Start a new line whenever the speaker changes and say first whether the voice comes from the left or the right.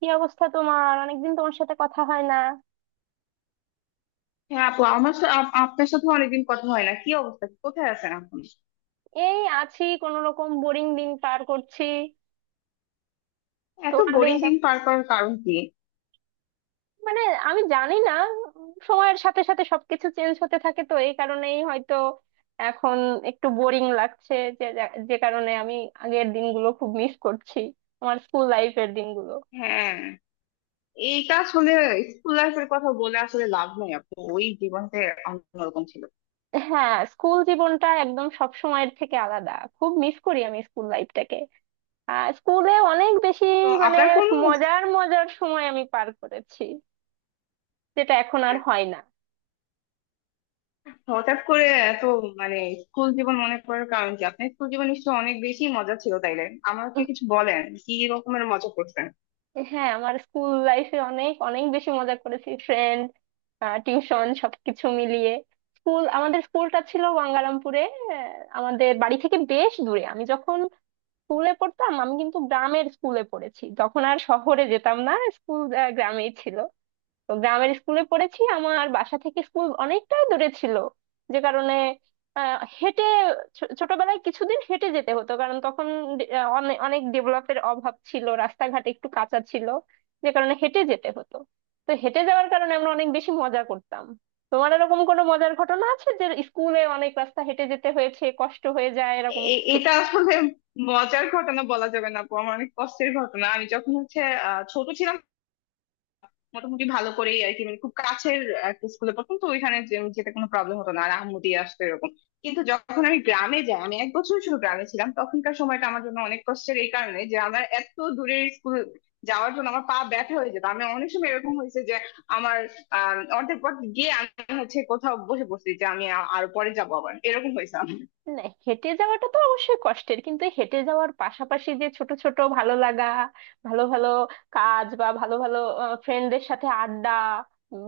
right: কি অবস্থা তোমার? অনেকদিন তোমার সাথে কথা হয় না।
left: হ্যাঁ আপু, আপনার সাথে অনেকদিন কথা হয় না। কি অবস্থা? কোথায় আছেন আপনি?
right: এই আছি কোন রকম, বোরিং দিন পার করছি।
left: এত
right: তোমার দিন
left: বোরিং দিন
right: কেমন?
left: পার করার কারণ কি?
right: মানে, আমি জানি না। সময়ের সাথে সাথে সবকিছু চেঞ্জ হতে থাকে, তো এই কারণেই হয়তো এখন একটু বোরিং লাগছে, যে যে কারণে আমি আগের দিনগুলো খুব মিস করছি, আমার স্কুল লাইফের দিনগুলো।
left: হ্যাঁ। এইটা আসলে স্কুল লাইফের কথা বলে আসলে লাভ নাই আপু, ওই জীবনটা অন্যরকম ছিল।
right: হ্যাঁ, স্কুল জীবনটা একদম সব সময়ের থেকে আলাদা। খুব মিস করি আমি স্কুল লাইফটাকে। স্কুলে অনেক বেশি,
left: তো
right: মানে
left: আপনার কোন,
right: মজার মজার সময় আমি পার করেছি, যেটা এখন আর হয় না।
left: হঠাৎ করে এত মানে স্কুল জীবন মনে করার কারণ কি? আপনার স্কুল জীবন নিশ্চয়ই অনেক বেশি মজা ছিল তাইলে, আমাকে
right: উহ,
left: কিছু বলেন, কি রকমের মজা করতেন?
right: হ্যাঁ, আমার স্কুল লাইফে অনেক অনেক বেশি মজা করেছি, ফ্রেন্ড, টিউশন সবকিছু মিলিয়ে। আমাদের স্কুলটা ছিল গঙ্গারামপুরে। আহ, আমাদের বাড়ি থেকে বেশ দূরে। আমি যখন স্কুলে পড়তাম, আমি কিন্তু গ্রামের স্কুলে পড়েছি, যখন আর শহরে যেতাম না, স্কুল গ্রামেই ছিল। তো গ্রামের স্কুলে পড়েছি, আমার বাসা থেকে স্কুল অনেকটাই দূরে ছিল, যে কারণে আহ, হেঁটে ছোটবেলায় কিছুদিন হেঁটে যেতে হতো, কারণ তখন অনেক ডেভেলপের অভাব ছিল, রাস্তাঘাট একটু কাঁচা ছিল, যে কারণে হেঁটে যেতে হতো। তো হেঁটে যাওয়ার কারণে আমরা অনেক বেশি মজা করতাম। তোমার এরকম কোনো মজার ঘটনা আছে, যে স্কুলে অনেক রাস্তা হেঁটে যেতে হয়েছে, কষ্ট হয়ে যায় এরকম কিছু?
left: এটা আসলে মজার ঘটনা বলা যাবে না আপু, আমার অনেক কষ্টের ঘটনা। আমি যখন ছোট ছিলাম, মোটামুটি ভালো করেই আর কি, মানে খুব কাছের একটা স্কুলে পড়তাম, তো ওইখানে যেতে কোনো প্রবলেম হতো না, আর আম্মু দিয়ে আসতো এরকম। কিন্তু যখন আমি গ্রামে যাই, আমি এক বছর শুধু গ্রামে ছিলাম, তখনকার সময়টা আমার জন্য অনেক কষ্টের। এই কারণে যে আমার এত দূরের স্কুল যাওয়ার জন্য আমার পা ব্যথা হয়ে যেত। আমি অনেক সময় এরকম হয়েছে যে আমার অর্ধেক পথ গিয়ে আমি হচ্ছে কোথাও বসে পড়ছি, যে আমি আর পরে যাবো, আবার এরকম হয়েছে আমার।
right: না, হেঁটে যাওয়াটা তো অবশ্যই কষ্টের, কিন্তু এই হেঁটে যাওয়ার পাশাপাশি যে ছোট ছোট ভালো লাগা, ভালো ভালো কাজ বা ভালো ভালো ফ্রেন্ডদের সাথে আড্ডা,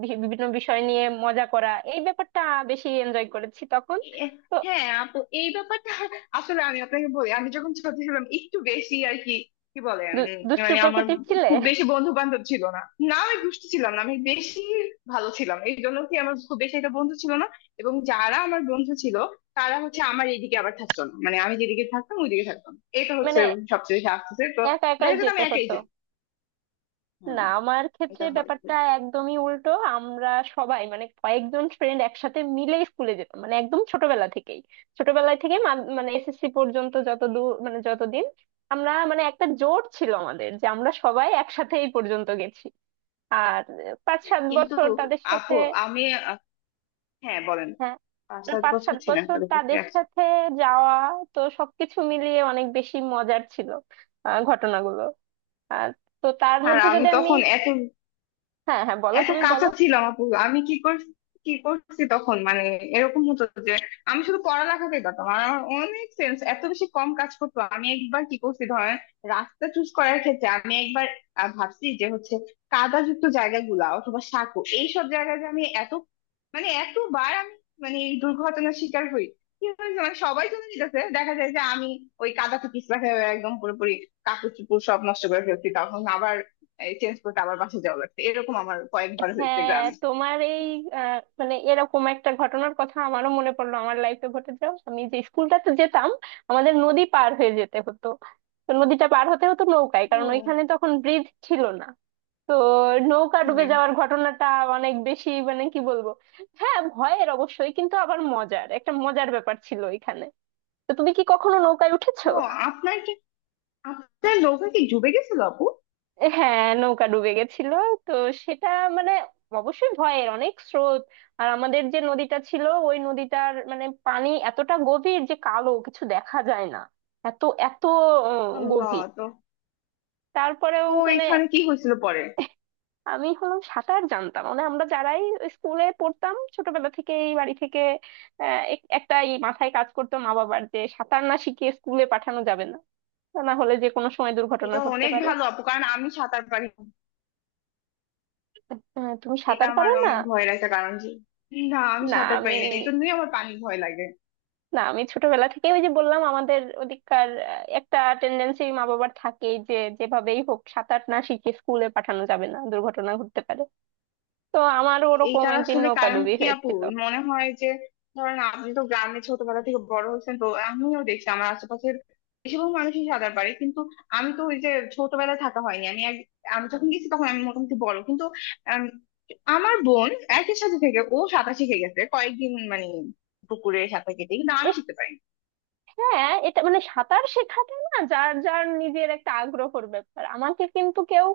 right: বিভিন্ন বিষয় নিয়ে মজা করা, এই ব্যাপারটা বেশি এনজয় করেছি তখন।
left: এ-
right: তো
left: হ্যাঁ আপু, এই ব্যাপারটা আসলে আমি আপনাকে বলি, আমি যখন ছোট ছিলাম একটু বেশি আর কি, কি বলেন?
right: দুষ্টু
left: মানে আমার
right: প্রকৃতির ছিলে?
left: খুব বেশি বন্ধু বান্ধব ছিল না। না, আমি দুষ্টু ছিলাম না, আমি বেশি ভালো ছিলাম, এই জন্য কি আমার খুব বেশি একটা বন্ধু ছিল না। এবং যারা আমার বন্ধু ছিল তারা হচ্ছে আমার এইদিকে আবার থাকতো না, মানে আমি যেদিকে থাকতাম ওইদিকে থাকতাম। এটা হচ্ছে
right: মানে
left: সবচেয়ে বেশি আসতেছে তো,
right: একা একাই
left: দেখা যেত আমি
right: যেতে
left: একাই
right: হতো?
left: যেতাম।
right: না,
left: হম।
right: আমার ক্ষেত্রে
left: এটা হয়।
right: ব্যাপারটা একদমই উল্টো। আমরা সবাই, মানে কয়েকজন ফ্রেন্ড একসাথে মিলে স্কুলে যেতাম, মানে একদম ছোটবেলা থেকেই। ছোটবেলা থেকে মানে এসএসসি পর্যন্ত যত দূর, মানে যতদিন আমরা, মানে একটা জোট ছিল আমাদের, যে আমরা সবাই একসাথে এই পর্যন্ত গেছি। আর পাঁচ সাত
left: কিন্তু
right: বছর তাদের সাথে।
left: আপু আমি আহ, হ্যাঁ বলেন।
right: হ্যাঁ।
left: পাঁচ
right: না,
left: সাত
right: পাঁচ
left: বছর
right: সাত
left: ছিলাম
right: বছর
left: তাদের পক্ষে।
right: তাদের সাথে যাওয়া, তো সবকিছু মিলিয়ে অনেক বেশি মজার ছিল ঘটনাগুলো। আর তো তার
left: আর
right: মধ্যে
left: আমি
right: যদি আমি...
left: তখন এত
right: হ্যাঁ, হ্যাঁ, বলো,
left: এত
right: তুমি
left: কাঁচা
right: বলো।
left: ছিলাম আপু, আমি কি করছি, কি করছি তখন, মানে এরকম হতো যে আমি শুধু পড়ালেখাতেই পারতাম, আর আমার অনেক সেন্স এত বেশি কম কাজ করতো। আমি একবার কি করছি ধরেন, রাস্তা চুজ করার ক্ষেত্রে আমি একবার ভাবছি যে হচ্ছে কাদাযুক্ত জায়গাগুলা অথবা সাঁকো, এইসব জায়গায় যে আমি এত, মানে এতবার আমি মানে এই দুর্ঘটনার শিকার হই। কি হয়েছে মানে সবাই চলে যেতেছে, দেখা যায় যে আমি ওই কাদাতে পিছলা খেয়ে একদম পুরোপুরি কাপড় চোপড় সব নষ্ট করে ফেলছি, তখন আবার চেঞ্জ করতে আবার বাসা যাওয়া লাগছে, এরকম আমার কয়েকবার হয়েছে
right: হ্যাঁ,
left: গ্রামে।
right: তোমার এই মানে এরকম একটা ঘটনার কথা আমারও মনে পড়লো আমার লাইফে ঘটে যাও। আমি যে স্কুলটাতে যেতাম, আমাদের নদী পার হয়ে যেতে হতো। তো নদীটা পার হতে হতো নৌকায়, কারণ
left: ও।
right: ওইখানে তখন ব্রিজ ছিল না। তো নৌকা
left: হুম।
right: ডুবে যাওয়ার ঘটনাটা অনেক বেশি, মানে কি বলবো, হ্যাঁ ভয়ের অবশ্যই, কিন্তু আবার একটা মজার ব্যাপার ছিল ওইখানে। তো তুমি কি কখনো নৌকায় উঠেছো?
left: ও, আপনার কি, আপনার নৌকা কি ডুবে গেছিল আপু?
right: হ্যাঁ, নৌকা ডুবে গেছিল। তো সেটা মানে অবশ্যই ভয়ের, অনেক স্রোত। আর আমাদের যে নদীটা ছিল, ওই নদীটার মানে পানি এতটা গভীর যে কালো, কিছু দেখা যায় না, এত এত
left: আল্লাহ।
right: গভীর।
left: তো
right: তারপরেও
left: তো
right: মানে
left: এখানে কি হয়েছিল পরে?
right: আমি হলাম সাঁতার জানতাম, মানে আমরা যারাই স্কুলে পড়তাম ছোটবেলা থেকেই, বাড়ি থেকে একটা এই মাথায় কাজ করতো মা বাবার, যে সাঁতার না শিখিয়ে স্কুলে পাঠানো যাবে না, তা না হলে যে কোনো সময় দুর্ঘটনা
left: এটা
right: ঘটতে
left: অনেক
right: পারে।
left: ভালো আপু, কারণ আমি সাঁতার পারি না।
right: তুমি
left: এটা
right: সাঁতার পারো
left: আমার
right: না?
left: অনেক ভয়ের একটা কারণ যে, না আমি
right: না,
left: সাঁতার
right: আমি...
left: পারি না, এই জন্যই আমার পানি ভয় লাগে।
right: না, আমি ছোটবেলা থেকে ওই যে বললাম, আমাদের ওদিককার একটা টেন্ডেন্সি মা বাবার থাকেই, যে যেভাবেই হোক সাঁতার না শিখে স্কুলে পাঠানো যাবে না, দুর্ঘটনা ঘটতে পারে। তো আমার ওরকম
left: এইটার
right: একদিন
left: আসলে কারণ
right: নৌকাডুবি
left: কি আপু?
right: হয়েছিল।
left: মনে হয় যে ধরেন আপনি তো গ্রামে ছোটবেলা থেকে বড় হয়েছেন, তো আমিও দেখছি আমার আশেপাশের বেশিরভাগ মানুষই সাঁতার পারে, কিন্তু আমি তো ওই যে ছোটবেলায় থাকা হয়নি, আমি আমি যখন গেছি তখন আমি মোটামুটি বড় কিন্তু, আম, আমার বোন একই সাথে থেকে ও সাঁতার শিখে গেছে কয়েকদিন মানে পুকুরে সাঁতার কেটে, কিন্তু আমি শিখতে পারিনি।
right: হ্যাঁ, এটা মানে সাঁতার শেখাটা না, যার যার নিজের একটা আগ্রহের ব্যাপার। আমাকে কিন্তু কেউ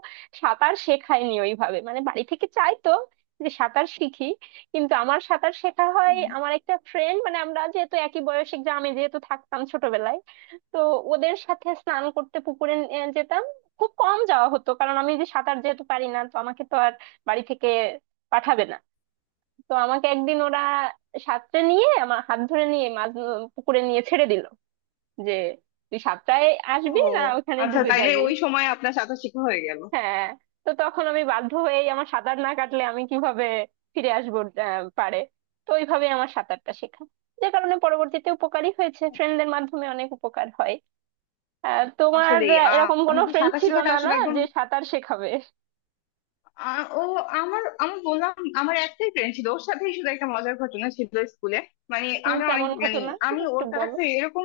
right: সাঁতার শেখায়নি ওইভাবে, মানে বাড়ি থেকে চাইতো যে সাঁতার শিখি, কিন্তু আমার সাঁতার শেখা হয়
left: হুম।
right: আমার একটা ফ্রেন্ড, মানে আমরা যেহেতু একই বয়সে গ্রামে যেহেতু থাকতাম ছোটবেলায়। তো ওদের সাথে স্নান করতে পুকুরে যেতাম। খুব কম যাওয়া হতো, কারণ আমি যে সাঁতার যেহেতু পারি না, তো আমাকে তো আর বাড়ি থেকে পাঠাবে না। তো আমাকে একদিন ওরা সাঁতরে নিয়ে, আমার হাত ধরে নিয়ে মাঝ পুকুরে নিয়ে ছেড়ে দিল, যে তুই সাতটায়
left: ও,
right: আসবি না, ওখানে
left: আচ্ছা
right: ডুবে
left: তাইলে
right: যাবি।
left: ওই সময় আপনার সাঁতার শেখা হয়ে গেল।
right: হ্যাঁ। তো তখন আমি বাধ্য হয়েই, আমার সাঁতার না কাটলে আমি কিভাবে ফিরে আসবো পারে। তো ওইভাবে আমার সাঁতারটা শেখা, যে কারণে পরবর্তীতে উপকারী হয়েছে, ফ্রেন্ডদের মাধ্যমে অনেক উপকার হয়। তোমার
left: আসলে
right: এরকম কোনো
left: আমাদের
right: ফ্রেন্ড
left: সাঁতার
right: ছিল
left: শেখাটা
right: না, না
left: আসলে একদম
right: যে সাঁতার শেখাবে?
left: ও আমার, আমি বললাম আমার একটাই ফ্রেন্ড ছিল, ওর সাথেই শুধু একটা মজার ঘটনা ছিল স্কুলে। মানে আমি অনেক
right: কেমন
left: মানে
right: ঘটনা?
left: আমি
right: একটু
left: ওর
right: বলো।
left: কাছে এরকম,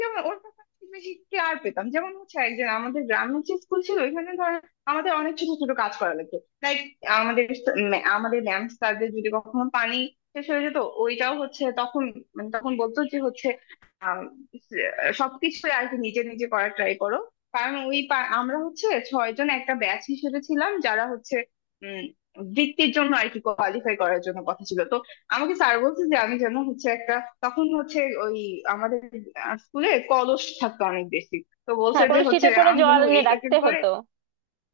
left: যেমন ওর ব্যাপারে খুব বেশি কেয়ার পেতাম। যেমন হচ্ছে একজন আমাদের গ্রামের যে স্কুল ছিল ওইখানে ধর, আমাদের অনেক ছোট ছোট কাজ করা লাগতো, লাইক আমাদের আমাদের ম্যাম স্যারদের যদি কখনো পানি শেষ হয়ে যেত, ওইটাও হচ্ছে তখন, মানে তখন বলতো যে হচ্ছে আম, স- সবকিছু আর কি নিজে নিজে করার ট্রাই করো, কারণ ওই আমরা হচ্ছে ছয়জন একটা ব্যাচ হিসেবে ছিলাম যারা হচ্ছে উম বৃত্তির জন্য আর কি কোয়ালিফাই করার জন্য, কথা ছিল তো আমাকে স্যার বলছে যে আমি যেন হচ্ছে একটা, তখন হচ্ছে ওই আমাদের স্কুলে কলস থাকতো অনেক বেশি, তো বলছে
right: হ্যাঁ,
left: যে হচ্ছে
right: কলসিতে করে
left: আমি যেন
right: জল এনে
left: এইটাকে
right: রাখতে
left: করে।
right: হতো।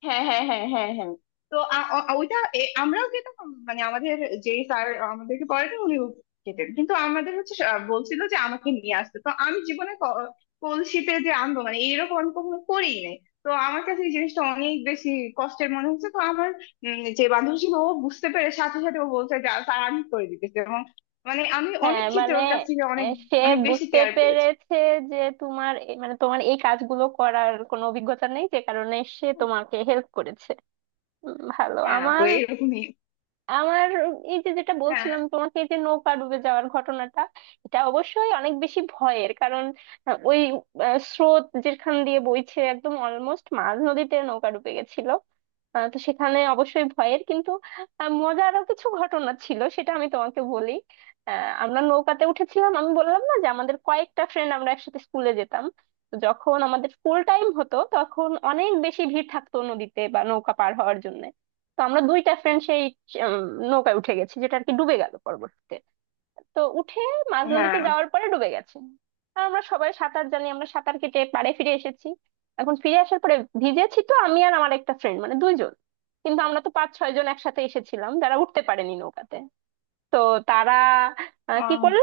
left: হ্যাঁ হ্যাঁ হ্যাঁ হ্যাঁ হ্যাঁ। তো ওইটা এ, আমরাও খেতাম, মানে আমাদের যে স্যার আমাদেরকে পড়াতেন উনি খেতেন, কিন্তু আমাদের হচ্ছে বলছিল যে আমাকে নিয়ে আসতে, তো আমি জীবনে কলসিতে যে আনবো মানে এইরকম আমি কখনো করেই নাই, তো আমার কাছে এই জিনিসটা অনেক বেশি কষ্টের মনে হচ্ছে। তো আমার যে বান্ধবী ছিল ও বুঝতে পেরে সাথে সাথে ও বলছে যে স্যার আমি করে দিতেছি, এবং মানে আমি
right: হ্যাঁ
left: অনেক ক্ষেত্রে
right: মানে
left: ওর কাছ থেকে অনেক
right: সে
left: অনেক বেশি
right: বুঝতে
left: কেয়ার পেয়েছি।
right: পেরেছে, যে তোমার মানে তোমার এই কাজগুলো করার কোনো অভিজ্ঞতা নেই, যে কারণে সে তোমাকে হেল্প করেছে। ভালো।
left: হ্যাঁ আপু
right: আমার
left: এইরকমই।
right: আমার এই যে যেটা
left: হ্যাঁ।
right: বলছিলাম তোমাকে, এই যে নৌকা ডুবে যাওয়ার ঘটনাটা, এটা অবশ্যই অনেক বেশি ভয়ের, কারণ আহ, ওই স্রোত যেখান দিয়ে বইছে একদম অলমোস্ট মাঝ নদীতে নৌকা ডুবে গেছিল। তো সেখানে অবশ্যই ভয়ের, কিন্তু মজারও কিছু ঘটনা ছিল, সেটা আমি তোমাকে বলি। আমরা নৌকাতে উঠেছিলাম, আমি বললাম না যে আমাদের কয়েকটা ফ্রেন্ড আমরা একসাথে স্কুলে যেতাম। তো যখন আমাদের স্কুল টাইম হতো, তখন অনেক বেশি ভিড় থাকতো নদীতে বা নৌকা পার হওয়ার জন্য। তো আমরা দুইটা ফ্রেন্ড সেই উম, নৌকায় উঠে গেছি, যেটা আর কি ডুবে গেল পরবর্তীতে। তো উঠে মাঝ নদীতে
left: হ্যাঁ।
right: যাওয়ার পরে ডুবে গেছে। আর আমরা সবাই সাঁতার জানি, আমরা সাঁতার কেটে পাড়ে ফিরে এসেছি। এখন ফিরে আসার পরে ভিজেছি তো আমি আর আমার একটা ফ্রেন্ড, মানে দুইজন। কিন্তু আমরা তো পাঁচ ছয় জন একসাথে এসেছিলাম, যারা উঠতে পারেনি নৌকাতে, তো তারা কি
left: ও।
right: করলো,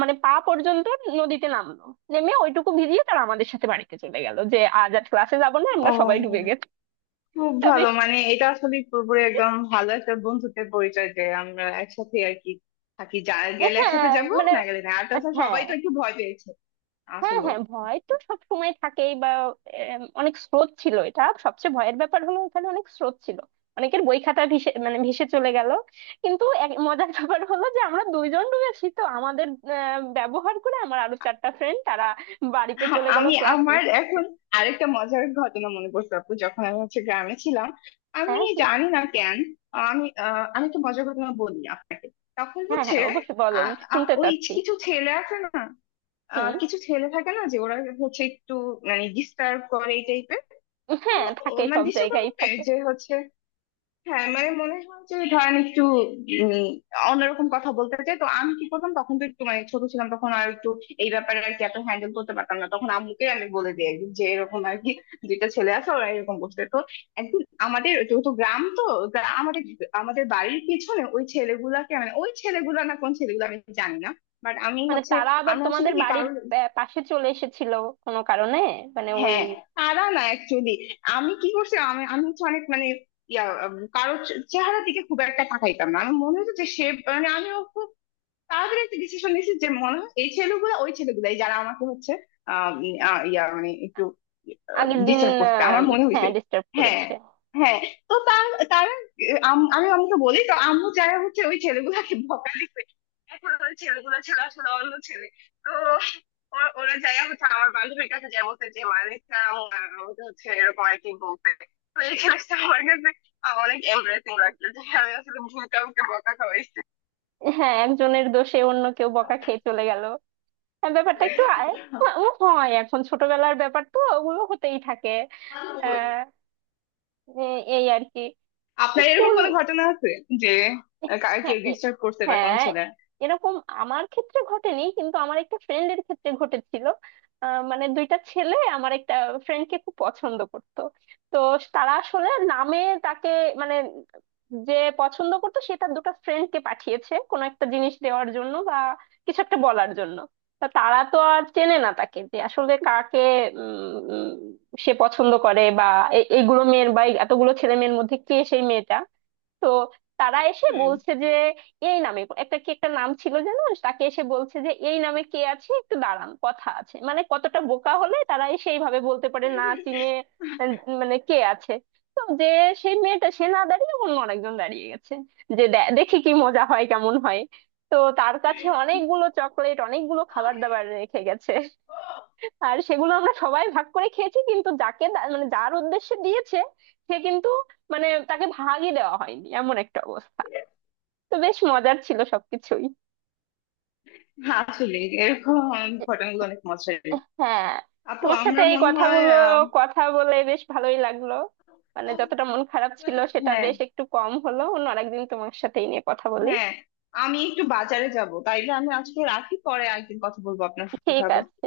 right: মানে পা পর্যন্ত নদীতে নামলো। নেমে ওইটুকু ভিজিয়ে তারা আমাদের সাথে বাড়িতে চলে গেল, যে আজ আর ক্লাসে যাবো না, আমরা
left: ও,
right: সবাই ডুবে গেছি।
left: খুব
right: তা
left: ভালো,
right: বেশ।
left: মানে এটা আসলে পুরোপুরি একদম ভালো একটা বন্ধুত্বের পরিচয় যে আমরা একসাথে আর কি থাকি, যা গেলে একসাথে,
right: হ্যাঁ
left: যাবো
right: মানে,
left: না গেলে না। আর তাছাড়া
right: হ্যাঁ,
left: সবাই তো একটু ভয় পেয়েছে
right: হ্যাঁ,
left: আসলে।
right: হ্যাঁ, ভয় তো সব সময় থাকেই বা... অনেক স্রোত ছিল, এটা সবচেয়ে ভয়ের ব্যাপার হলো, এখানে অনেক স্রোত ছিল। অনেকের বই খাতা ভেসে, মানে ভেসে চলে গেল। কিন্তু এক মজার ব্যাপার হলো, যে আমরা দুইজন ডুবেছি তো আমাদের ব্যবহার করে আমার আরো চারটা ফ্রেন্ড তারা বাড়িতে চলে গেল,
left: আমি
right: ক্লাস
left: আমার
right: মিস।
left: এখন আরেকটা মজার ঘটনা মনে পড়ছে আপু, যখন আমি হচ্ছে গ্রামে ছিলাম। আমি
right: হ্যাঁ, কি?
left: জানি না কেন, আমি আমি একটা মজার ঘটনা বলি তখন
right: হ্যাঁ,
left: হচ্ছে
right: হ্যাঁ, অবশ্যই বলো, আমি শুনতে
left: ওই,
right: চাচ্ছি।
left: কিছু ছেলে আছে না,
right: হুম।
left: কিছু ছেলে থাকে না যে ওরা হচ্ছে একটু মানে ডিস্টার্ব করে এই টাইপের। তো
right: হ্যাঁ, থাকে,
left: ও- মানে
right: সব
left: ডিস্টার্ব
right: জায়গায়
left: করবে
right: থাকে।
left: যে হচ্ছে, হ্যাঁ মানে মনে হয় যে ধরেন একটু উম, অন্যরকম কথা বলতে চাই। তো আমি কি করতাম, তখন তো একটু মানে ছোট ছিলাম তখন, আর একটু এই ব্যাপারে আর কি এত হ্যান্ডেল করতে পারতাম না, তখন আম্মুকে আমি বলে দিই একদিন যে এরকম আর কি দুইটা ছেলে আছে ওরা এরকম করছে। তো একদিন আমাদের যেহেতু গ্রাম তো, আমাদের আমাদের বাড়ির পিছনে ওই ছেলেগুলাকে, মানে ওই ছেলেগুলা না কোন ছেলেগুলো আমি জানি না, বাট আমি
right: মানে
left: হচ্ছে
right: তারা আবার
left: আমি আসলে
right: তোমাদের
left: কি
right: বাড়ির
left: কারোর,
right: পাশে চলে এসেছিল কোনো কারণে, মানে ওই
left: হ্যাঁ তারা না অ্যাকচুয়ালি, আমি কি করছি আমি আমি হচ্ছে অনেক মানে ইয়া কারো চেহারার দিকে খুব একটা তাকাইতাম না, আমার মনে হতো যে সে, মানে আমি তাড়াতাড়ি একটা ডিসিশন নিয়েছি যে মনে হয় এই ছেলেগুলো ওই ছেলেগুলাই যারা আমাকে হচ্ছে ইয়া মানে একটু
right: আগের দিন
left: ডিস্টার্ব করছে, আমার মনে
right: হ্যাঁ,
left: হয়েছে।
right: ডিস্টার্ব
left: হ্যাঁ।
right: করেছে।
left: হ্যাঁ। তো তার, তারা আমি আম্মুকে বলি, তো আম্মু যারা হচ্ছে ওই ছেলেগুলাকে বকা দিচ্ছে, এখন ওই ছেলেগুলো ছিল আসলে অন্য ছেলে। তো ওরা ওরা যাইয়া হচ্ছে আমার বান্ধবীর কাছে যাই বলছে যে মালিকটা আমাকে হচ্ছে এরকম আর কি বলতে। তো এই জিনিসটা আমার কাছে অনেক এমব্রেসিং লাগছে যে আমি আসলে ভুল কাউকে বকা
right: হ্যাঁ, একজনের দোষে অন্য কেউ বকা খেয়ে চলে গেল। হ্যাঁ, ব্যাপারটা একটু ও হয়, এখন ছোটবেলার ব্যাপার তো, ওগুলো হতেই থাকে।
left: খাওয়াইছি।
right: আহ এই আর কি।
left: আপনার এরকম
right: স্কুল।
left: কোনো ঘটনা আছে যে কার
right: হ্যাঁ,
left: কেউ ডিস্টার্ব করছে বা কোনো
right: হ্যাঁ,
left: ছেলে?
right: এরকম আমার ক্ষেত্রে ঘটেনি, কিন্তু আমার একটা ফ্রেন্ডের ক্ষেত্রে ঘটেছিল। মানে দুইটা ছেলে আমার একটা ফ্রেন্ডকে খুব পছন্দ করতো। তো তারা আসলে নামে তাকে, মানে যে পছন্দ করতো সে তার দুটো ফ্রেন্ডকে পাঠিয়েছে কোনো একটা জিনিস দেওয়ার জন্য বা কিছু একটা বলার জন্য। তা তারা তো আর চেনে না তাকে, যে আসলে কাকে উম, উম, সে পছন্দ করে, বা এইগুলো মেয়ের, বা এতগুলো ছেলে মেয়ের মধ্যে কে সেই মেয়েটা। তো তারা এসে
left: হুম।
right: বলছে যে এই নামে, একটা কি একটা নাম ছিল যেন, তাকে এসে বলছে যে এই নামে কে আছে, একটু দাঁড়ান, কথা আছে। মানে কতটা বোকা হলে তারা এসে এইভাবে বলতে পারে না চিনে, আহ, মানে কে আছে। তো যে সেই মেয়েটা সে না দাঁড়িয়ে অন্য আরেকজন দাঁড়িয়ে গেছে, যে দেখি কি মজা হয়, কেমন হয়। তো তার কাছে অনেকগুলো চকলেট, অনেকগুলো খাবার দাবার রেখে গেছে। আর সেগুলো আমরা সবাই ভাগ করে খেয়েছি, কিন্তু যাকে মানে যার উদ্দেশ্যে দিয়েছে সে কিন্তু, মানে তাকে ভাগই দেওয়া হয়নি, এমন একটা অবস্থা। তো বেশ মজার ছিল সবকিছুই।
left: হ্যাঁ আসলে এরকম ঘটনাগুলো অনেক মজার।
right: হ্যাঁ,
left: আপু
right: তোমার সাথে
left: আমরা
right: এই
left: মনে হয়
right: কথাগুলো,
left: আহ,
right: কথা বলে বেশ ভালোই লাগলো। মানে যতটা মন খারাপ ছিল সেটা
left: হ্যাঁ।
right: বেশ একটু কম হলো। অন্য আরেকদিন তোমার সাথে এই নিয়ে কথা বলি।
left: হ্যাঁ। আমি একটু বাজারে যাব, তাইলে আমি আজকে রাখি, পরে একদিন কথা বলবো আপনার সাথে।
right: ঠিক
left: ভাবো।
right: আছে।